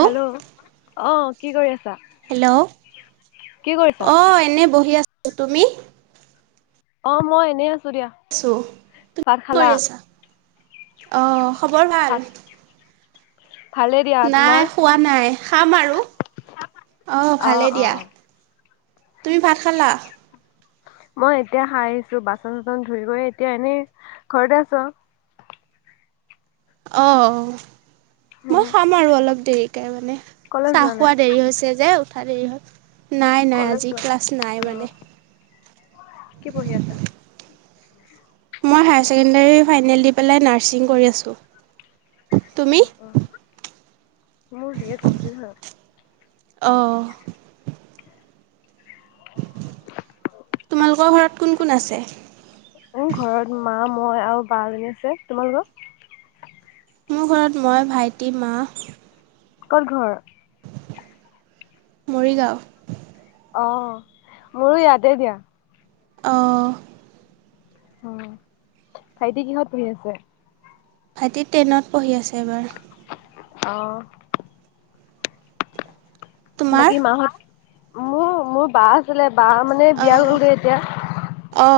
Hello অ কি কৰি আছ। হেল্ল' কৰিছা অ এনে বহি আছো তুমি- অ মই এনেই আছো। দিয়া ছ তুমি ভাত কি খালা কৰি আছা অ খবৰ ভাত ভাল- ভালেই দিয়া নাই তোমাৰ খোৱা নাই খাম আৰু আহ অ ভালেই অ দিয়া। তুমি ভাত খালা? মই এতিয়া খাই আহিছো বাচন চাচন ধুৰি কৰি এতিয়া এনেই ঘৰতে আছো অ মই উম খাম আৰু অলপ দেৰিকে মানে কলেজ যোৱা চাহ নাই খোৱা দেৰি হৈছে যে উঠা দেৰি হল। নাই নাই কলেজ আজি যোৱা ক্লাছ নাই অ মানে কি পঢ়ি আছা মই হায়াৰ ছেকেণ্ডেৰী ফাইনেল দি পেলাই নাৰ্ছিং কৰি আছোঁ। তুমি অ অ মোৰ বি এ কমপ্লিট হল। অ' তোমালোকৰ ঘৰত কোন কোন আছে। মোৰ ঘৰত মা মই আৰু বা এজনি আছে তোমাৰলোকৰ মোৰ ঘৰত মই ভাইটি মা কত ঘৰ? মৰিগাঁও অ মোৰো ইয়াতে দিয়া অহ উ ভাইটি কিহত পঢ়ি আছে? ভাইটি টেনত পঢ়ি আছে এবাৰ। অহ তোমাৰ বাকী মাহত মোৰ মোৰ বা আছিলে। বা মানে অ বিয়া হলগৈ এতিয়া অ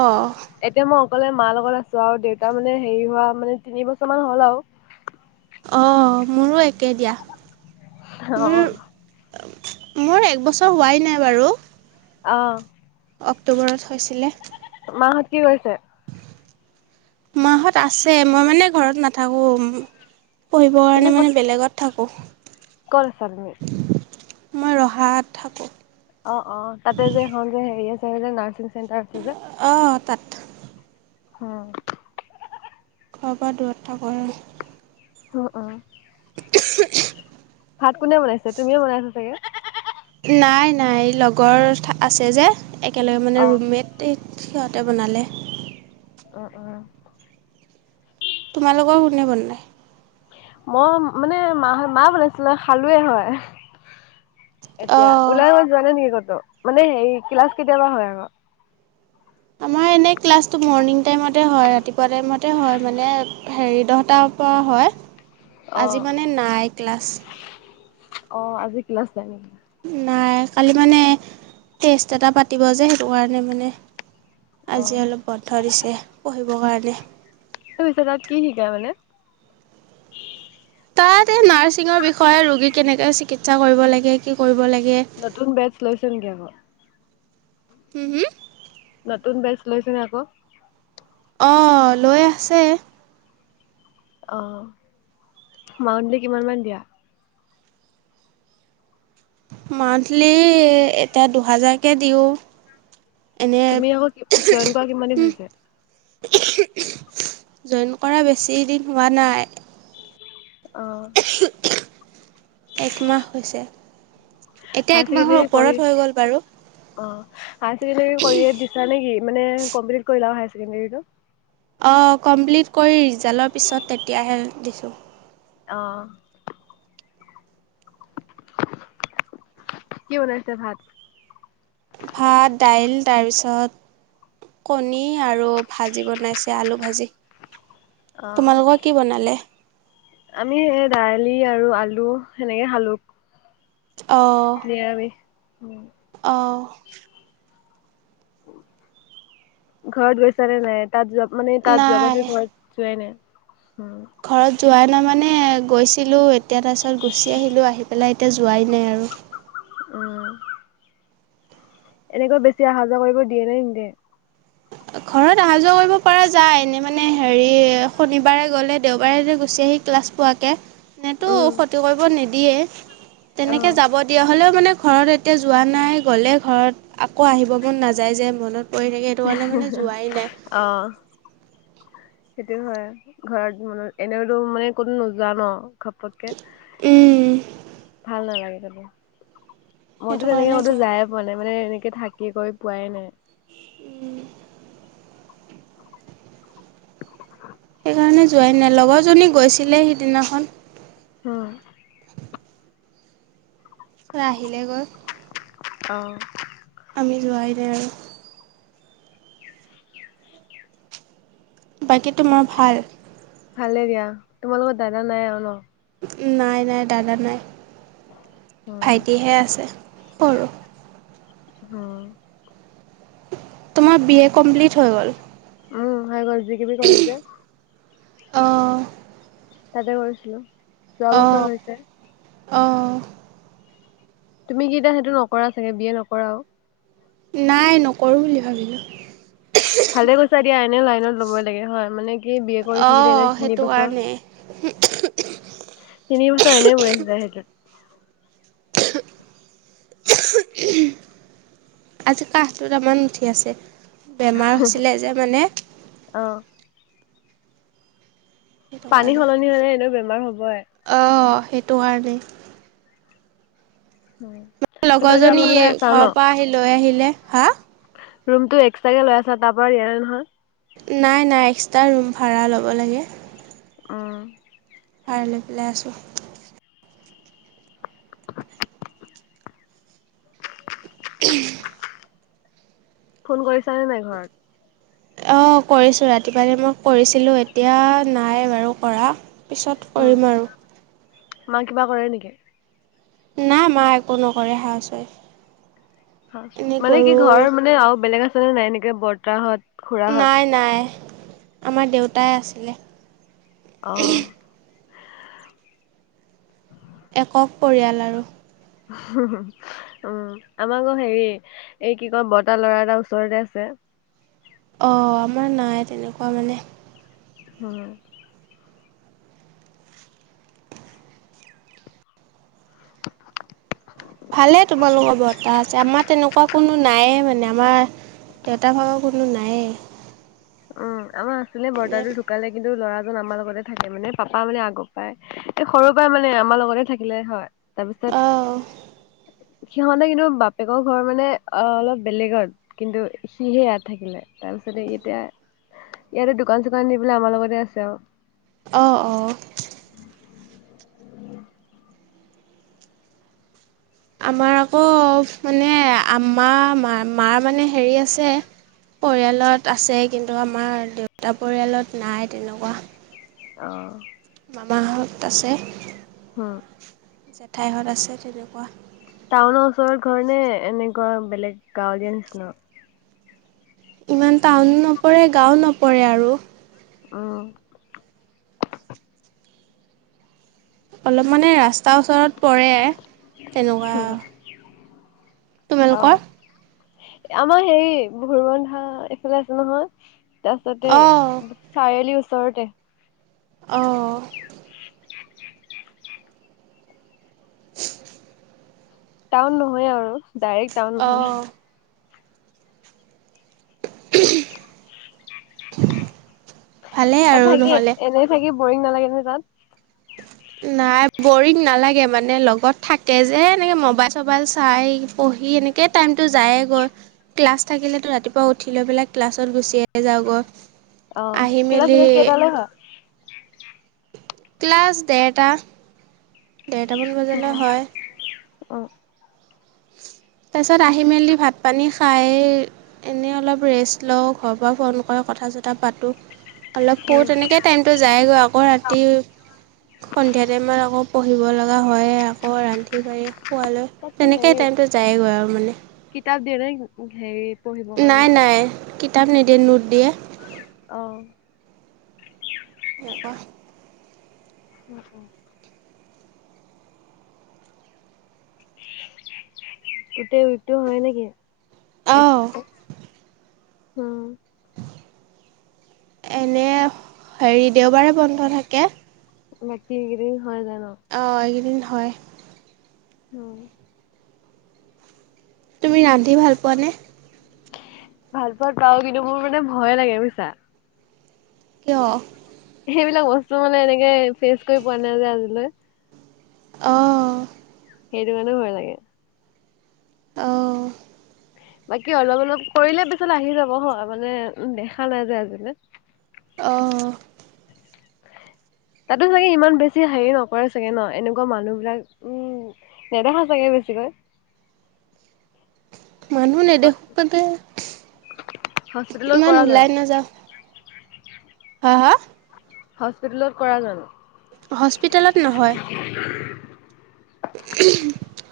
এতিয়া মই অকলে মাৰ লগত আছো আৰু দেউতা মানে হেৰি হোৱা মানে তিনি বছৰ মান হ'ল আও। অ মোৰো একে দিয়া। মোৰ অ মোৰ একবছৰ হোৱাই নাই বাৰু। অ অক্টোবৰত হৈছিলে। মাহত কি কৰিছে মাহঁত আছে মই মানে ঘৰত নাথাকোঁ। পঢ়িবৰ তুমি কাৰণে ক'ত মানে বেলেগত থাকোঁ। ক'ত আছা তুমি। মই ৰহাত থাকো। অ অ তাতে যে এখন যে হেৰি আছে যে নাৰ্ছিং চেণ্টাৰ আছে যে। অ তাত। উম ঘৰ পৰা দূৰত থাকো উ অ অ উমহু উম ভাত কোনে বনাইছে তুমিয়ে বনাইছা চাগে নাই নাই লগৰ আছে যে একেলগে মানে অ', ৰুমমেট সিহঁতে বনালে। অ উ তোমালোকৰ কোনে বনাই। মই মানে মা মা বনাইছিলে খালোয়ে হয়। এতিয়া অঁ ওলাই যোৱা নাই নেকি কতো মানে হেৰি ক্লাছ কেতিয়াবা হয় আকৌ। আমাৰ এনে ক্লাছটো মৰ্ণিং টাইমতে হয় ৰাতিপুৱা টাইম তে হয় মানে হেৰি দহটাৰ পৰা হয়। আজি অ'। মানে নাই ক্লাছ। অ আজি ক্লাছ নাই। নাই কালি মানে টেষ্ট এটা পাতিব যে সেইটো কাৰণে মানে আজি অ' অলপ বন্ধ দিছে পঢ়িবৰ কাৰণে। টিউচনত কি শিকাই মানে তাত এই নাৰ্চিঙৰ বিষয়ে ৰোগী কেনেকে চিকিৎসা কৰিব লাগে কি কৰিব লাগে। নতুন বেচ লৈছে নেকি আকৌ হম হম নতুন বেচ লৈছেনে আকৌ অ লৈ আছে অহ মাউনটো কিমান মান দিয়া মান্থলি এতিয়া দুহাজাৰকে দিওঁ। এনে তুমি আকৌ জইন কৰা কিমান দিন হৈছে জইন কৰা বেছি দিন হোৱা নাই। অ' একমাহ হৈছে। এতিয়া একমাহৰ ওপৰত হৈ গ'ল বাৰু। অহ হাইছেকেণ্ডাৰী কৰি দিছা নেকি মানে কমপ্লিট কৰিলা এটো অঁ কমপ্লিট কৰি ৰিজাল্টৰ পিছত তেতিয়াহে দিছোঁ। অ কি বনাইছে ভাত ভাত দাইল তাৰপিছত কণী আৰু ভাজি বনাইছে আলু ভাজি। অ' তোমালোকৰ কি বনালে? আমি সেই দাইল আৰু আলু সেনেকে খালো। অ উম অ। ঘৰত গৈছ নে নাই? তাত জ্বব মানে তাত জ্বব আছে নাই ঘৰত যোৱাই নাই। উম, ঘৰত যোৱা নাই মানে গৈছিলোঁ, এতিয়া তাৰপিছত গুচি আহিলোঁ। আহি পেলাই এতিয়া যোৱাই নাই আৰু। উ এনেকৈ বেছি অহা যোৱা কৰিব দিয়ে নে নিদিয়ে? ঘৰত অহা যোৱা কৰিব পৰা যায়। এনে মানে হেৰি শনিবাৰে গ'লে দেওবাৰে গুচি আহ- হি ক্লাছ পুৱাকে এনেটো উম, খতি কৰিব নিদিয়ে। তেনেকে অ', জাব দিয়া হলো মানে ঘৰত এতিয়া যোৱা নাই, গ'লে ঘৰত আকৌ আহিব মন নাযায় যে মনত পৰি থাকে, সেইটো কাৰনে। অ। সেইটো হয়, ঘৰত মান এনেওতো মানে কোনো নোযোৱা ন? ঘপককে উম ভাল নালাগে যাব। মইতো সেইটো তেনেকে কাৰণে মইতো যোৱা যায়ে পোৱা নাই, মানে এনেকে থাকি কৰি পোৱাই নাই। উম। সেই কাৰণে যোৱাই নাই, লগৰজনী গৈছিলে সিদিনাখন। হম। ৰাহিলে গ'ল অঁ। আমি যোৱাই নাই আৰু। বাকী তোমাৰ ভাল? ভালে দিয়া। তোমালোকৰ দাদা নাই আৰু ন? নাই নাই দাদা নাই, উম, ভাইটিহে আছে। কৰো হম। তোমাৰ বি এ কমপ্লিট হৈ গ'ল? উম হৈ গল। [unintelligible] কৰিম যে অহ। তাতে কৰিছিলো। যোৱা বছৰ হৈছে। অঁ। তুমি কি এতিয়া সেইটো নকৰা চাগে বি এ নকৰা? নাই নকৰো বুলি ভাবিলো। ভালে কৈছা দিয়া, এনে লাইনত ল'বই লাগে হয় মানে। সি বি এ কৰি থাকিলে অঁ দেখোন সেইটো এইবছৰ। কাৰণে তিনি বছৰ এনেই গৈ আছে যা সেইটোত। [unintelligible] আজি কাহটো তামান উঠি আছে। বেমাৰ হৈছিলে যে মানে অ সেইটো পানী কাৰণে সলনি হলে এনেও বেমাৰ হবই। অহ সেইটো কাৰণে। মোৰ তোমালোকে লগৰজনী ৰুম লৈ আছা ঘৰৰ পৰা আহি লৈ আহিলে। হা? ৰুম টো এক্সট্ৰাকে লৈ আছা তাৰ পৰা দিয়া নাই নহয়। নাই- নাই এক্সট্ৰা ৰোম ভাড়া ল'ব লাগে। অহ। ভাড়া লৈ পেলাই আছোঁ। [unintelligible] ফোন কৰিছানে নাই ঘৰত? অ', কৰিছোঁ, ৰাতিপুৱালে মই কৰিছিলো এতিয়া নাই বাৰু কৰা। পিছত উম কৰিম আৰু। মা কিবা কৰে নেকি? নাই মা একো নকৰে হাউচ -ৱাইফ। এনেই মানে কি গৰু ঘৰৰ মানে আৰু বেলেগ আছেনে নাই এনেকে বৰ্তাহত? খুৰাহত? নাই-নাই আমাৰ দেউতাই আছিলে। অহ একক পৰিয়াল আৰু। [unintelligible] উম, আমাৰ আকৌ হেৰি এই কি কয় বৰ্তা লৰা এটা ওচৰতে আছে। [inaudible] অ' আমাৰ নাই তেনেকুৱা মানে। হ' ভালে তোমালোকৰ বৰ্তা আছে আমাৰ তেনেকুৱা কোনো নাইয়ে মানে আমাৰ দেউতা ভাগৰ কোনো নাইয়ে। উম, আমাৰ আছিলে বৰ্তাটো ঢুকালে কিন্তু ল'ৰা আমাৰ লগতে থাকে মানে, পাপা মানে আগত পাই সৰুৰ পৰা মানে আমাৰ লগতে থাকিলে হয়। তাৰপিছত অ', সিহঁতে কিন্তু বাপেকৰ ঘৰ মানে অ' অলপ বেলেগতকিন্তু, সিহে ইয়াত থাকিলে তাৰছত ই এতিয়া ইয়াতে দোকান-চোকান দি পেলাই আমাৰ লগতে আছে আৰু। অ', - অ', আমাৰ আকৌ মানে আমা মাৰ মানে হেৰি আছে। পৰিয়ালত আছে কিন্তু আমাৰ দেউতা পৰিয়ালত নাই তেনেকুৱা। অহ মামাহত আছে হম। জেঠাইহত আছে তেনেকুৱা টাউনৰ ওচৰত ঘৰণে এনেকুৱা বেলেগ গাঁৱলীয়া নিচিনা? ইমান টাউন নপৰে, গাঁও নপৰে আৰু। অহ অলপ মানে ৰাস্তাৰ ওচৰত পৰে তেনেকুৱা তোমালোকৰ? অ' আমাৰ হেৰি ভোৰ বন্ধা এইফালে আছে নহয় তাছতে অ', চাৰিআলিৰ ওচৰতে। অহ [inaudible] টাউন নহয় আৰু ডাইৰেক্ট টাউন নহয় অ', আৰু। [unintelligible] ভালেই তাত আৰু থাকি নহলে। এনে থাকি বৰিং নালাগে নহয় তাত? নাই বৰিং নালাগে মানে লগত থাকে যে এনেকে মবাইল চবাইল চাই পঢ়ি কেনেকৈ টাইমটো যায়েইগৈ। ক্লাছ থাকিলেতো ৰাতিপুৱা উঠি লৈ পেলাই ক্লাছত গুচিয়ে যাওঁগৈ। অ' আহি ক্লাছ মেলি এনেই কেইটা লৈ হয়? ক্লাছ ডেৰটা, ডেৰটামান বজালৈ হয়। অঁ। তাৰপিছত আহি মেলি ভাত পানী খাই এনেই অলপ ৰেষ্ট লওঁ, ঘৰৰ পৰা ফোন কৰে। কথা চথা পাতোঁ। অলপ সৰু উম। তেনেকৈ টাইমটো যায়গৈ আকৌ ৰাতি সন্ধিয়া টাইমত আকৌ। পঢ়িব লগা হয়। আকৌ ৰান্ধি বাঢ়ি খোৱালৈ তাততো তেনেকেই টাইমটো পাই গৈ আৰু মানে। দে ন হে [unintelligible] নাই, নাই কিতাপ নিদিয়ে, নোট দিয়ে। অ। পৱাহ [unintelligible] উ অ গোটেই টো হয় নেকি এক অঁ সপ্তাহ এনে হেৰি দেওবাৰে বন্ধ থাকে মতি হ গৰে [unintelligible] অ এইকেইদিন হয় উম তুমি ৰান্ধি ভাল পোৱানে ভাল পোৱাত পাও কিন্তু মোৰ মানে ভয়ে লাগে বুজিছা কিয় সেইবিলাক বস্তু মানে এনেকে ফেচ কৰি পোৱা নাই যে আজিলৈ আহ সেইটো মানে ভয় লাগে আহ বাকী অলপ অলপ কৰিলে পিছত আহি যাব হয় মানে দেখা নাই যে আজিলৈ আহ তাতো চাগে ইমান বেছি হেৰি নকৰে চাগে ন এনেকুৱা মানুহ বিলাক উম নেদেখা চাগে বেছিকৈ [inaudible] মানুহ নেদেখো পাওতে হস্পিতেলত ইমান কৰা ওলাই জানো নাযাওঁ হা হস্পিতেলত কৰা জানো হস্পিটেলত নহয়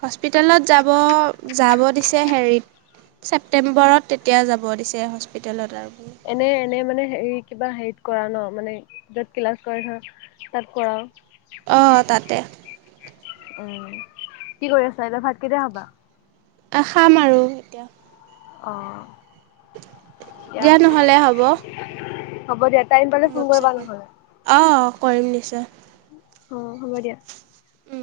হস্পিতেলত যাব যাব দিছে হেৰিত ছেপটেম্বৰত তেতিয়া যাব দিছে হস্পিতেলত আৰু এনে এনে মানে হেৰি কিবা হেৰিত কৰা ন মানে য'ত ক্লাছ কৰে ধৰ তাত কৰাওঁ অঁ তাতে উম কি কৰি আছা এতিয়া ভাত কেতিয়া খাবা [unintelligible] আহখাম আৰু এতিয়া অ দ দিয়া হ'ব দিয়া টাইম পালে ফোন কৰিবা নহ'লে। অ কৰিম নিশ্চয় অঁ হ'ব দিয়া উম